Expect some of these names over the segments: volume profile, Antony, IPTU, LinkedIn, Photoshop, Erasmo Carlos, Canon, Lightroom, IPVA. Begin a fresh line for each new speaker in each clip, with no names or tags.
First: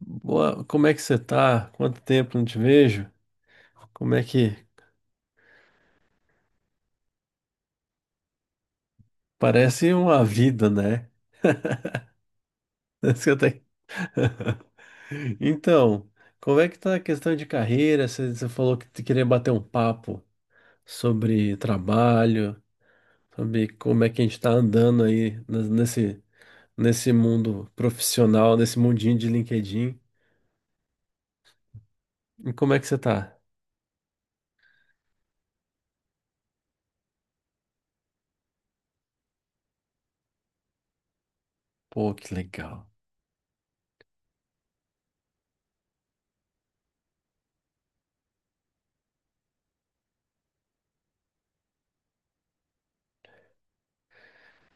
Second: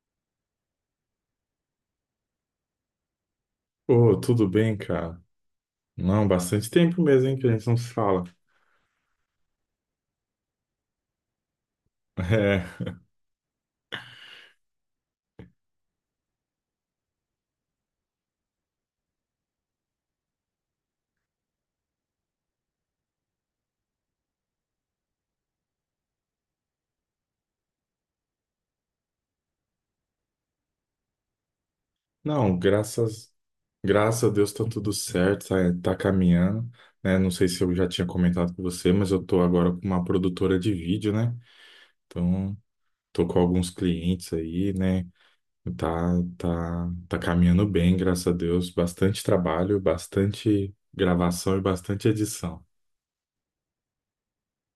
Boa, como é que você tá? Quanto tempo não te vejo? Como
Ô,
é
tudo
que
bem, cara? Não, bastante tempo mesmo, hein, que a gente não se fala.
Parece uma vida, né?
É,
Parece que eu tenho- Então, como é que tá a questão de carreira? Você falou que te queria bater um papo sobre trabalho, sobre como é que a gente tá andando aí nesse mundo profissional, nesse mundinho de LinkedIn. E
não,
como é que você
graças,
tá?
graças a Deus tá tudo certo, tá, tá caminhando, né? Não sei se eu já tinha comentado com você, mas eu tô agora com uma produtora de vídeo, né?
Pô, que
Então,
legal.
tô com alguns clientes aí, né? Tá, tá caminhando bem, graças a Deus. Bastante trabalho, bastante gravação e bastante edição.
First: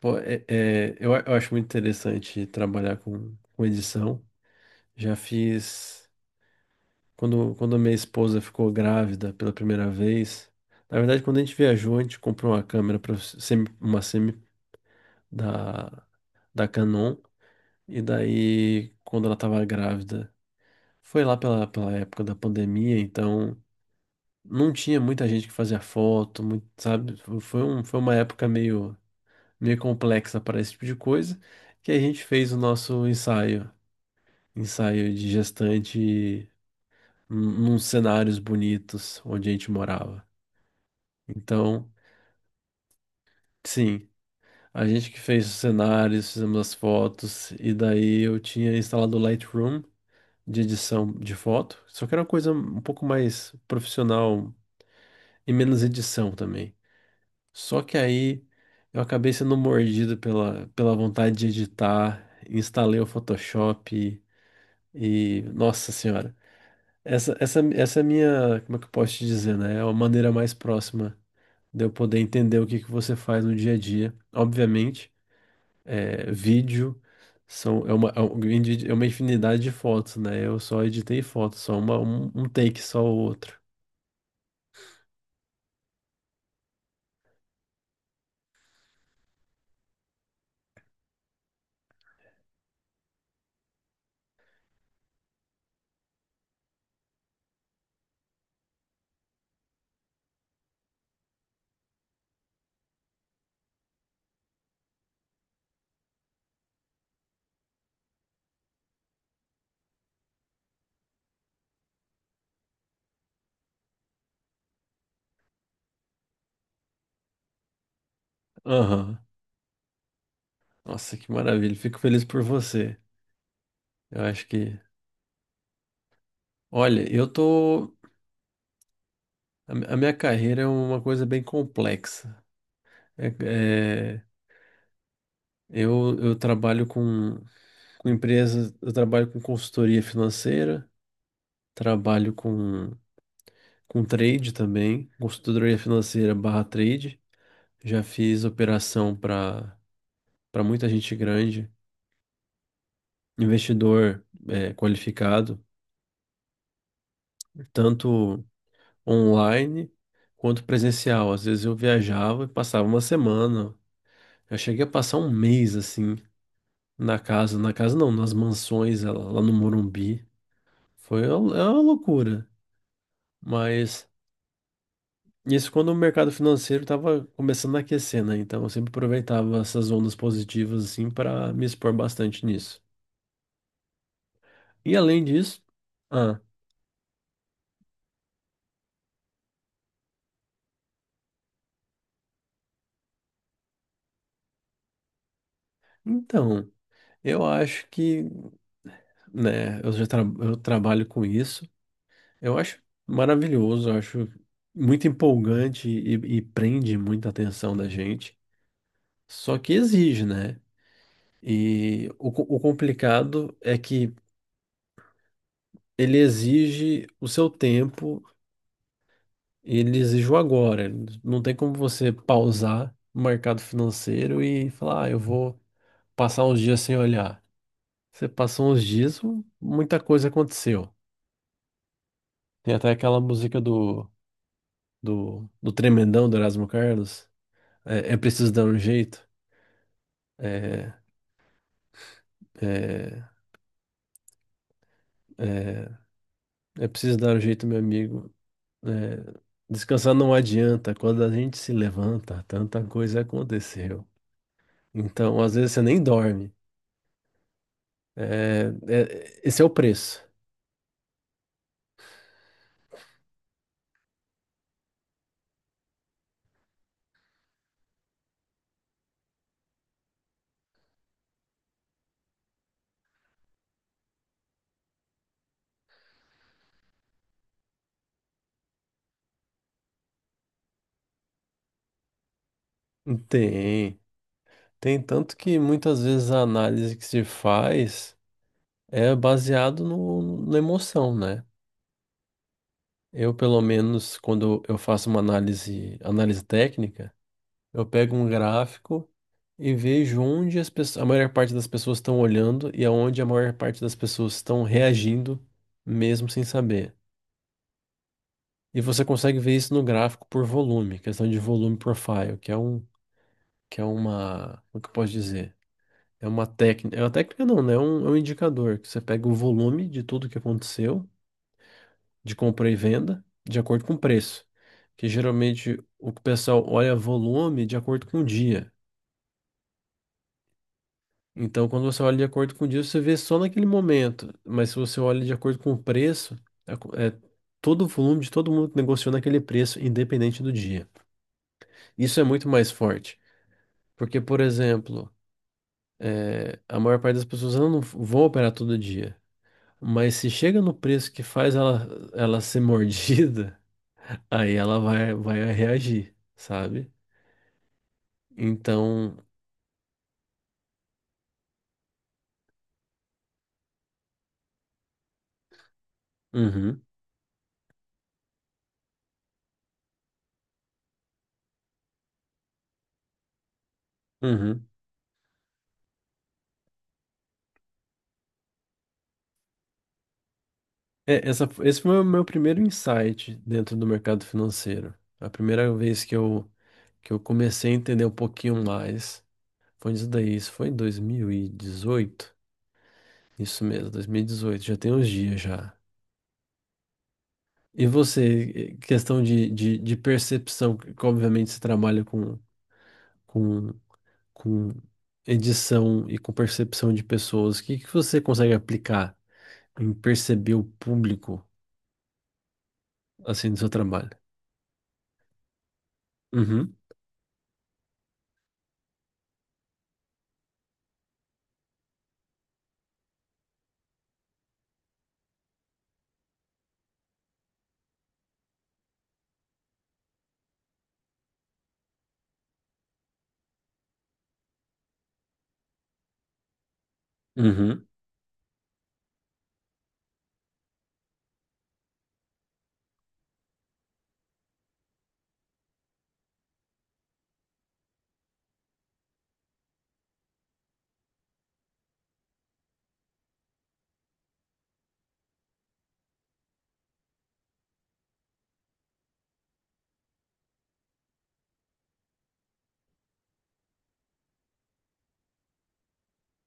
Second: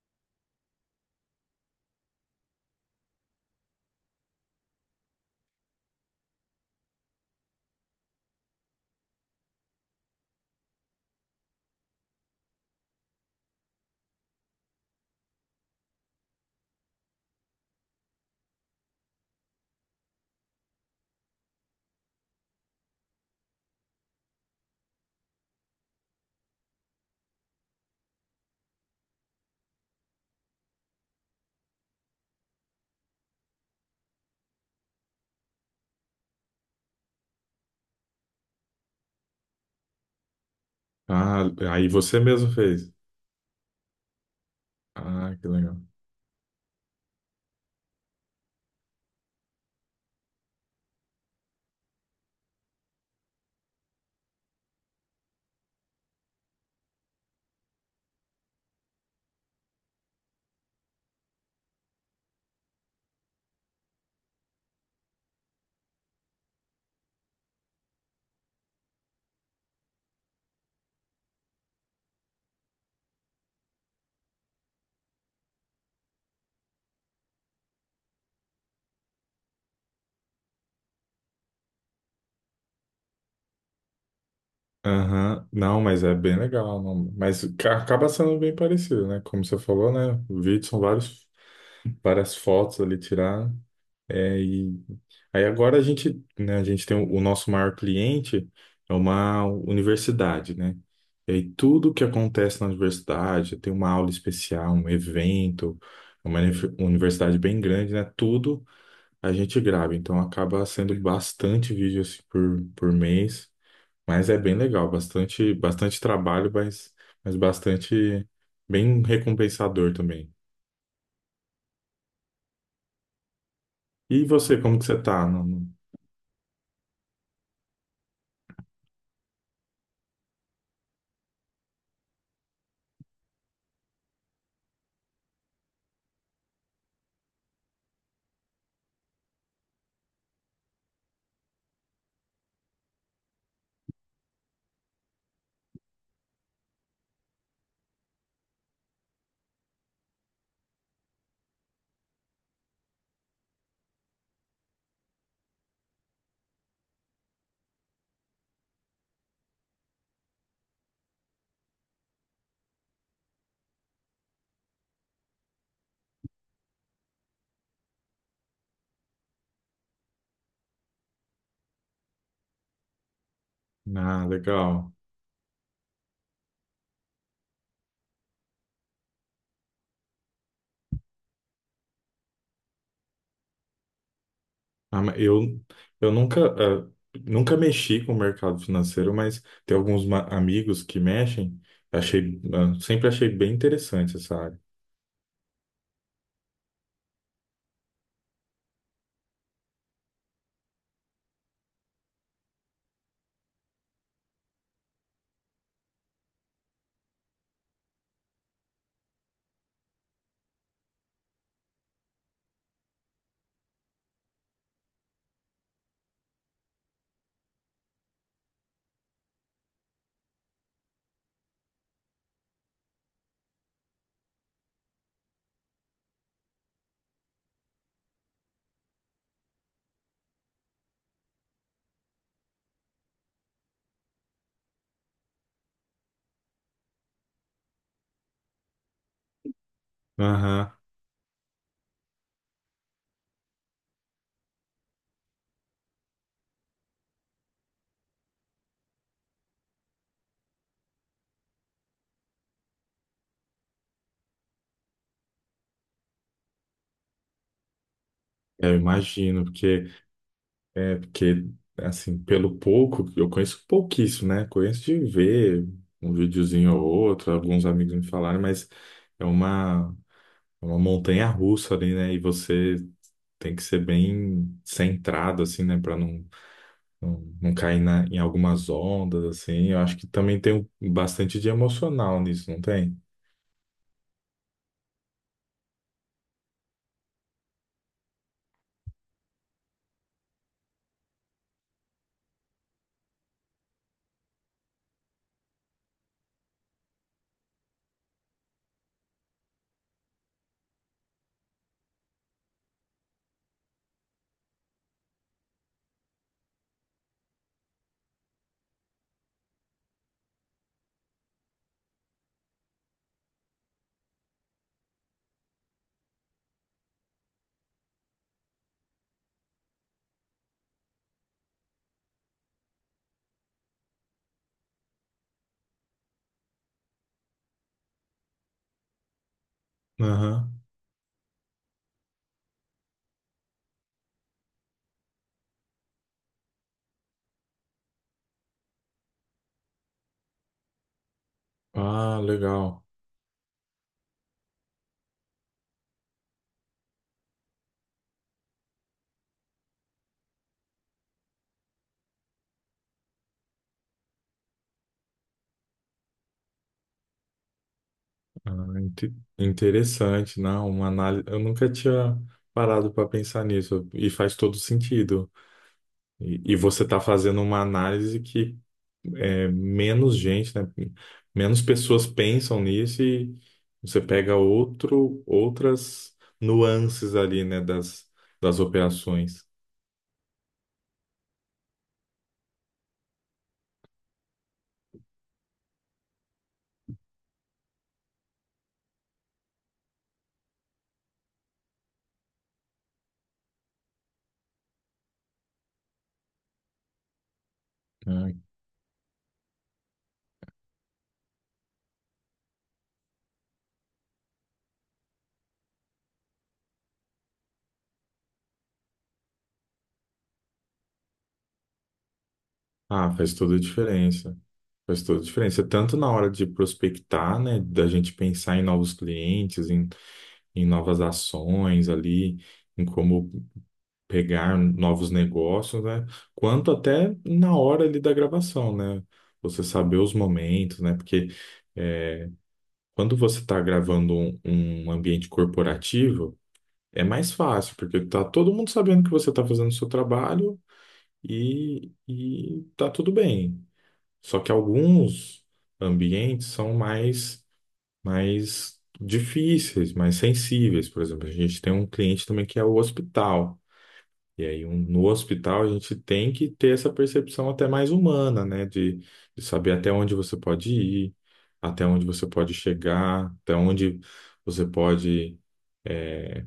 Pô, eu acho muito interessante trabalhar com edição. Já fiz. Quando a minha esposa ficou grávida pela primeira vez, na verdade, quando a gente viajou, a gente comprou uma câmera para uma semi da, da Canon, e daí, quando ela estava grávida, foi lá pela época da pandemia, então não tinha muita gente que fazia foto, muito, sabe? Foi uma época meio complexa para esse tipo de coisa, que a gente fez o nosso ensaio, ensaio de gestante num cenários bonitos onde a gente morava.
Ah, aí
Então,
você mesmo fez.
sim, a gente que
Ah,
fez
que
os
legal.
cenários, fizemos as fotos, e daí eu tinha instalado o Lightroom de edição de foto, só que era uma coisa um pouco mais profissional e menos edição também. Só que aí eu acabei sendo mordido pela vontade de editar, instalei o Photoshop e, nossa senhora, essa é a minha, como é que eu posso te dizer, né? É a maneira mais próxima de eu poder entender o que que você faz no dia a dia, obviamente. É, vídeo, são, é uma, é um grande- é uma infinidade de fotos, né? Eu só editei fotos, só uma, um take, só o outro.
Aham. Não, mas é bem legal. Não. Mas acaba sendo bem parecido, né? Como você falou, né? O vídeo são vários, várias fotos ali tirar. É, e aí agora a gente, né, a gente tem o nosso maior cliente é uma universidade, né? E aí tudo que acontece na universidade, tem uma aula especial, um evento, é uma universidade bem grande, né? Tudo a gente grava. Então acaba sendo bastante vídeo assim, por mês. Mas é bem legal, bastante, bastante trabalho, mas bastante bem
Aham.
recompensador também.
Nossa, que maravilha. Fico feliz por você. Eu
E
acho
você,
que.
como que você tá?
Olha, eu tô. A minha carreira é uma coisa bem complexa. É- é, eu trabalho com empresas, eu trabalho com consultoria financeira, trabalho com trade também, consultoria financeira barra trade. Já fiz operação para muita gente grande, investidor é qualificado, tanto online quanto presencial. Às vezes eu viajava e passava uma semana. Eu cheguei a passar um mês assim na casa não, nas mansões lá no Morumbi. É uma loucura, mas
Ah, legal.
isso quando o mercado financeiro estava começando a aquecer, né? Então eu sempre aproveitava essas ondas positivas assim para me expor bastante nisso. E
Ah, mas
além
eu,
disso,
eu
ah,
nunca, ah, nunca mexi com o mercado financeiro, mas tem alguns amigos que mexem. Achei, ah, sempre achei bem interessante essa área.
então, eu acho que, né? Eu trabalho com isso. Eu acho maravilhoso, eu acho muito empolgante e prende muita atenção da gente. Só que exige, né? E o complicado é que ele exige o seu tempo, e ele exige o agora. Não tem como você pausar o mercado financeiro e falar, ah, eu vou passar uns dias sem olhar. Você passou uns dias, muita coisa aconteceu. Tem até aquela música do tremendão do Erasmo Carlos. É, é preciso dar um jeito.
Aham.
É, é, é, é preciso dar um jeito, meu amigo. É, descansar não adianta. Quando a gente se levanta, tanta coisa aconteceu. Então, às vezes você nem dorme.
É, eu imagino,
Esse é o
porque
preço.
é, porque, assim, pelo pouco, eu conheço pouquíssimo, né? Conheço de ver um videozinho ou outro, alguns amigos me falaram, mas é uma, é uma montanha russa ali, né? E você tem que ser bem centrado, assim, né? Pra não, não cair na, em algumas ondas, assim. Eu acho que também tem bastante de emocional nisso, não tem?
Tem. Tem tanto que muitas vezes a análise que se faz é baseado no, na emoção, né? Eu, pelo menos, quando eu faço uma análise, análise técnica, eu pego um gráfico e vejo onde as pessoas, a maior parte das pessoas estão olhando e aonde a maior parte das pessoas estão reagindo, mesmo sem saber. E você consegue ver isso no gráfico por volume, questão de volume profile, que é um, que é uma, como que eu posso dizer? É uma técnica não, né? É um indicador que você pega o volume de tudo que aconteceu, de compra e venda, de acordo com o preço. Que geralmente o pessoal olha volume de acordo com o dia.
Aham.
Então, quando você olha de acordo com o dia, você vê só naquele momento. Mas se você olha de acordo com o preço, é todo o volume de todo mundo que negociou naquele preço, independente do dia.
Ah,
Isso é muito mais
legal.
forte. Porque, por exemplo, a maior parte das pessoas elas não vão operar todo dia. Mas se chega no preço que faz ela, ser mordida, aí ela vai reagir, sabe? Então,
Interessante, não, uma análise. Eu nunca tinha parado para pensar nisso e faz todo sentido. E
uhum,
você está fazendo uma análise que é, menos gente, né? Menos pessoas pensam nisso e você pega
uhum.
outro, outras nuances ali, né? Das, das operações.
É, esse foi o meu primeiro insight dentro do mercado financeiro. A primeira vez que eu comecei a entender um pouquinho mais foi isso daí. Isso foi em 2018, isso mesmo, 2018, já tem uns dias já. E
Né?
você, questão de percepção, que obviamente você trabalha com, com edição e com percepção de pessoas, o que você consegue aplicar em perceber o público
Ah, faz
assim no
toda a
seu trabalho?
diferença. Faz toda a diferença, tanto na hora de
Uhum,
prospectar, né? Da gente pensar em novos clientes, em, em novas ações ali em como pegar novos negócios, né? Quanto até na hora ali da gravação, né? Você saber os momentos, né? Porque quando você está gravando um, um ambiente corporativo, é mais fácil,
uhum,
porque tá todo mundo sabendo que você está fazendo o seu trabalho e tá tudo bem. Só que alguns ambientes são mais, mais difíceis, mais sensíveis. Por exemplo, a gente tem um cliente também que é o hospital. E aí, no hospital, a gente tem que ter essa percepção até mais humana, né? De saber até onde você pode ir, até onde você pode chegar, até onde você pode, é,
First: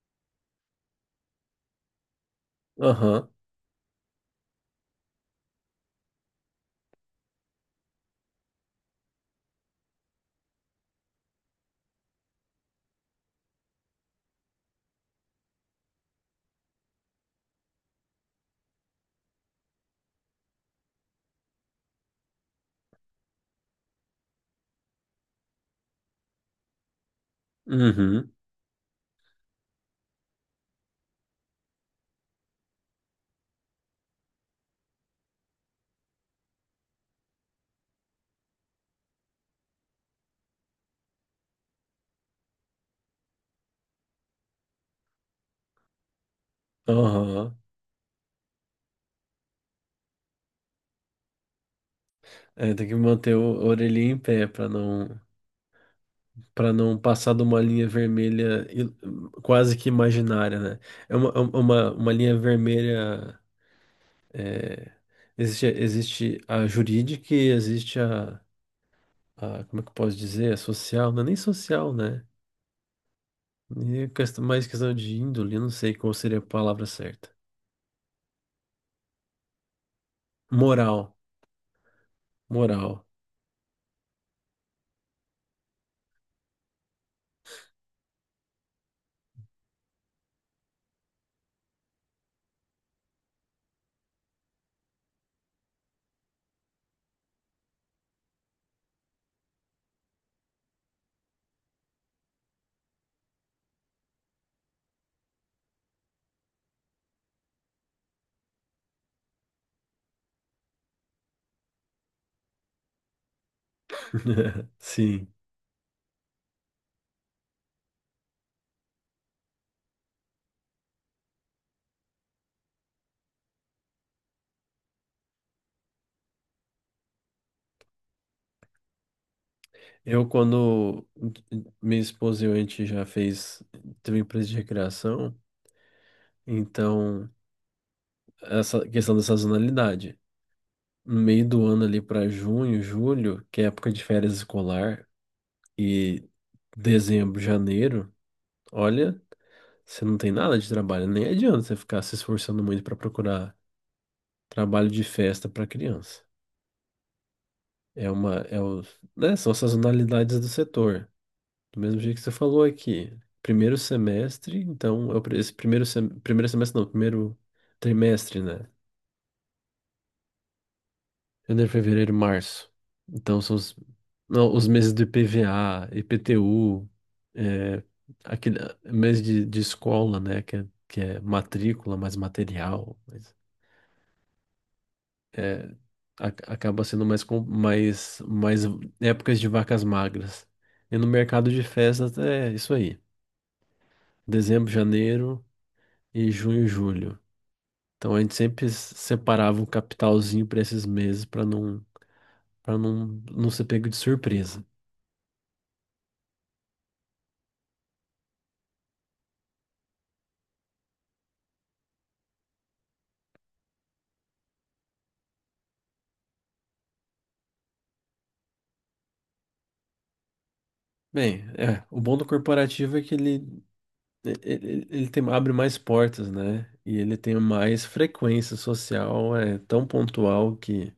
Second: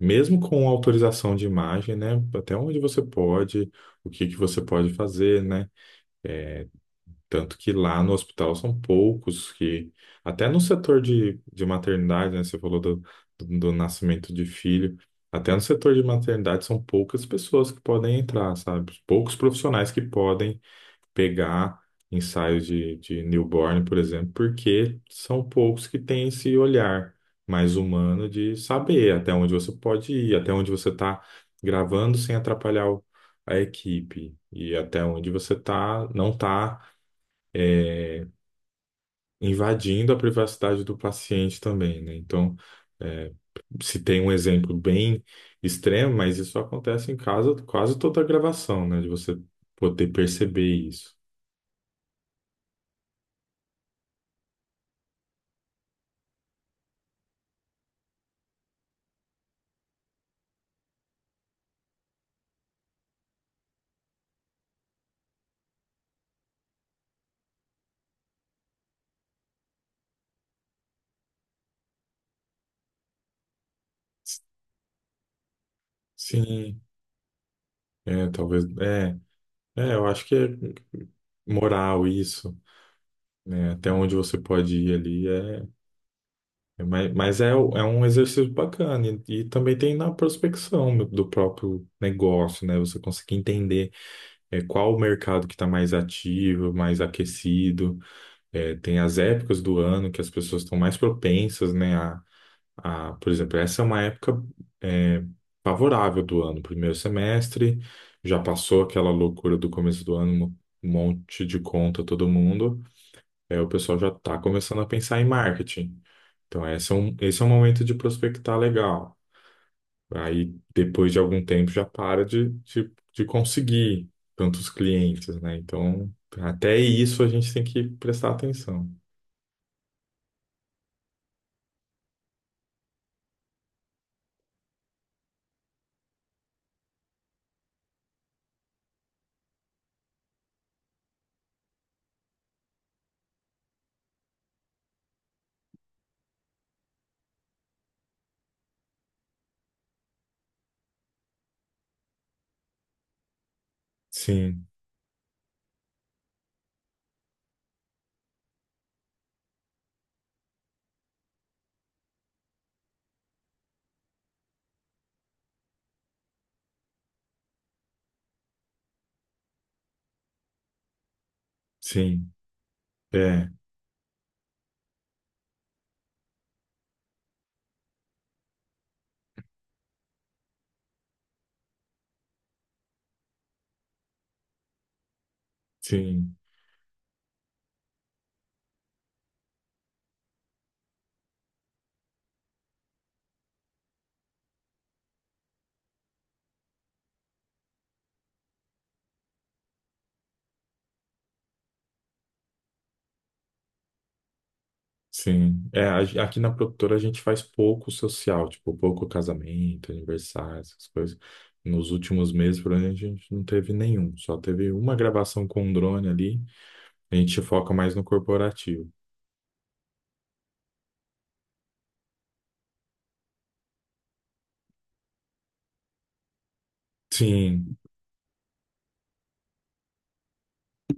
mesmo com autorização de imagem, né? Até onde você
aham.
pode, o que que você pode fazer, né? Tanto que lá no hospital são poucos que, até no setor de maternidade, né? Você falou do, do nascimento de filho, até no setor de maternidade são poucas pessoas que podem entrar, sabe? Poucos profissionais que podem pegar ensaios de newborn, por exemplo, porque são poucos que têm esse olhar mais humano
Uhum.
de saber até onde você pode ir, até onde você está gravando sem atrapalhar a equipe e até onde você tá, não está invadindo a privacidade do paciente também, né? Então, é, se tem um exemplo bem extremo, mas isso acontece em casa
Aham.
quase toda a gravação, né? De você poder perceber isso.
É, tem que manter o a orelhinha em pé para não passar de uma linha vermelha quase que imaginária, né? É uma linha vermelha. Existe a jurídica e existe como é que eu posso dizer? A social, não é nem social, né? E mais questão de índole, eu não sei qual seria a
Sim,
palavra certa.
é, talvez, é, é, eu acho que é
Moral,
moral isso,
moral.
né? Até onde você pode ir ali é, é mas é, é um exercício bacana e também tem na prospecção do próprio negócio, né? Você conseguir entender é, qual o mercado que está mais ativo, mais aquecido. É, tem as épocas do ano que as pessoas estão mais propensas, né? A, por exemplo, essa é uma época é, favorável do ano, primeiro semestre, já passou aquela loucura do começo do ano, um monte de conta todo mundo, é, o pessoal já está começando a pensar em
Sim.
marketing. Então, esse é um momento de prospectar legal. Aí, depois de algum tempo, já para de conseguir tantos clientes, né? Então, até isso a gente tem que prestar atenção.
Quando minha esposa e eu, a gente já fez, teve empresa de recreação, então essa questão da sazonalidade. No meio do ano ali para junho, julho, que é época de férias escolar, e dezembro, janeiro, olha, você não tem nada de trabalho, nem adianta você ficar se esforçando muito para procurar
Sim,
trabalho de festa para criança. É uma, é o, né, são as sazonalidades do setor. Do mesmo jeito que você falou aqui, primeiro semestre, então, é o esse primeiro, primeiro semestre não, primeiro trimestre, né? Janeiro, fevereiro,
sim,
março. Então,
é,
são os, não, os meses do IPVA, IPTU, é, aquele mês de escola, né? Que é matrícula, mais material, mas, é, a-
sim,
acaba sendo mais, mais, mais épocas de vacas magras. E no mercado de festas é isso aí. Dezembro, janeiro e junho, julho. Então a gente sempre separava um capitalzinho para esses meses para não ser pego de surpresa.
sim. É, aqui na produtora a gente faz pouco social, tipo, pouco casamento, aniversário, essas coisas. Nos últimos meses, por exemplo, a gente não teve nenhum, só teve uma gravação com um drone ali. A gente foca mais no corporativo.
Bem, o bom do corporativo é que ele tem, abre mais portas, né? E ele tem
Sim,
mais frequência social, é tão pontual que,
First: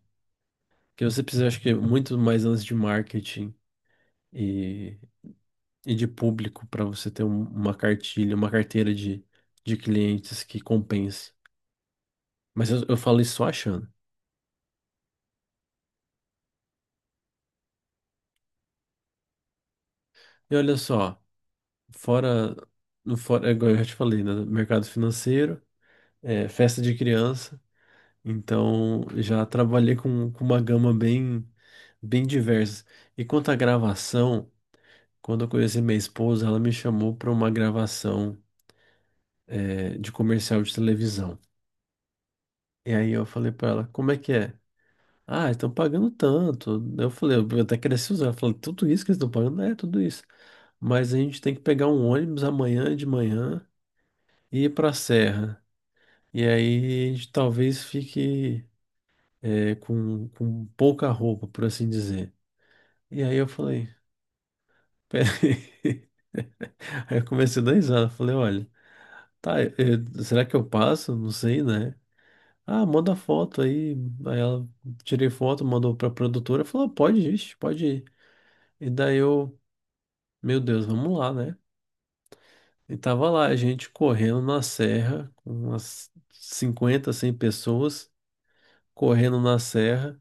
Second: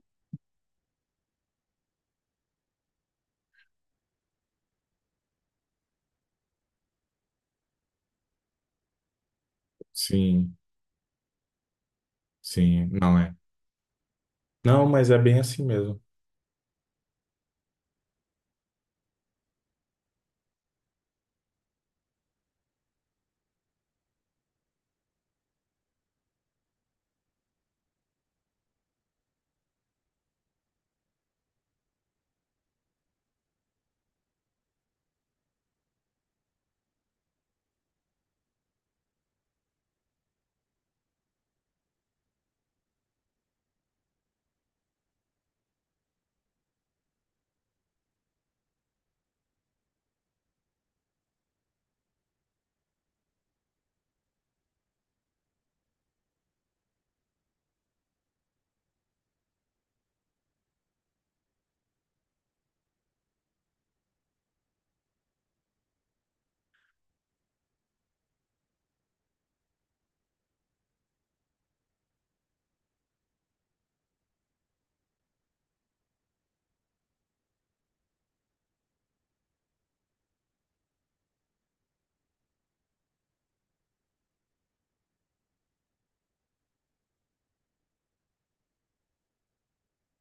que você precisa, acho que, muito mais antes de marketing e, e de público para você ter uma cartilha, uma carteira de clientes
sim,
que compense. Mas eu,
sim,
eu
não
falo
é.
isso só achando.
Não, mas é bem assim mesmo.
E olha só. Fora, no fora, é igual eu já te falei, né? Mercado financeiro, festa de criança. Então, já trabalhei com uma gama bem, bem diversa. E quanto à gravação, quando eu conheci minha esposa, ela me chamou para uma gravação, de comercial de televisão. E aí eu falei para ela, como é que é? Ah, estão pagando tanto. Eu falei, eu até cresci usar. Ela falou, tudo isso que eles estão pagando? É, tudo isso. Mas a gente tem que pegar um ônibus amanhã de manhã e ir para a serra. E aí a gente talvez fique com pouca roupa, por assim dizer. E aí eu falei, peraí. Aí eu comecei a dar risada, falei, olha, tá, será que eu passo? Não sei, né? Ah, manda foto aí. Aí ela tirei foto, mandou pra produtora, falou, "Ah, pode ir, ixi, pode ir." E daí eu, meu Deus, vamos lá, né? E tava lá, a gente correndo na serra, com umas 50 100 pessoas, correndo na serra.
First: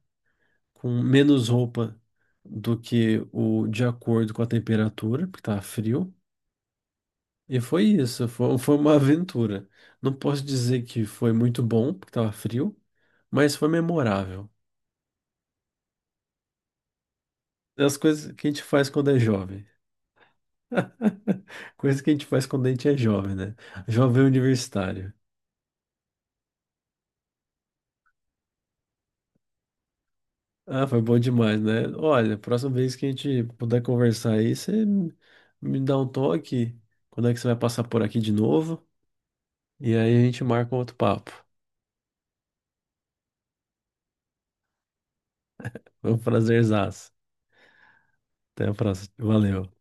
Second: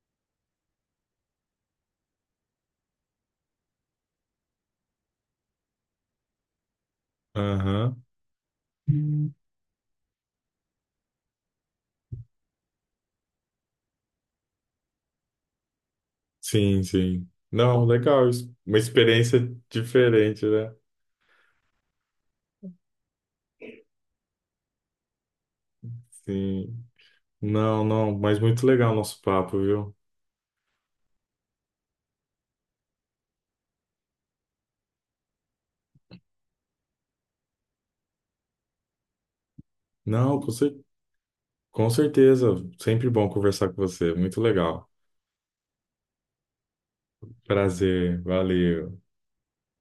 Com menos roupa do que o de acordo com a temperatura, porque estava frio. E foi
Aham.
isso, foi uma aventura. Não posso dizer que foi muito bom, porque estava frio, mas foi memorável.
Sim, sim.
É,
Não,
as
legal.
coisas que a gente
Uma
faz quando é
experiência
jovem.
diferente, né?
Coisas que a gente faz quando a gente é jovem, né? Jovem universitário.
Sim. Não, não, mas muito legal o nosso papo, viu?
Ah, foi bom demais, né? Olha, próxima vez que a gente puder conversar aí, você me dá um toque. Quando é que você vai passar por aqui de novo? E aí a
Não,
gente marca um outro papo.
com certeza. Sempre bom conversar com você. Muito legal.
Foi um prazerzaço.
Prazer.
Até a
Valeu.
próxima. Valeu.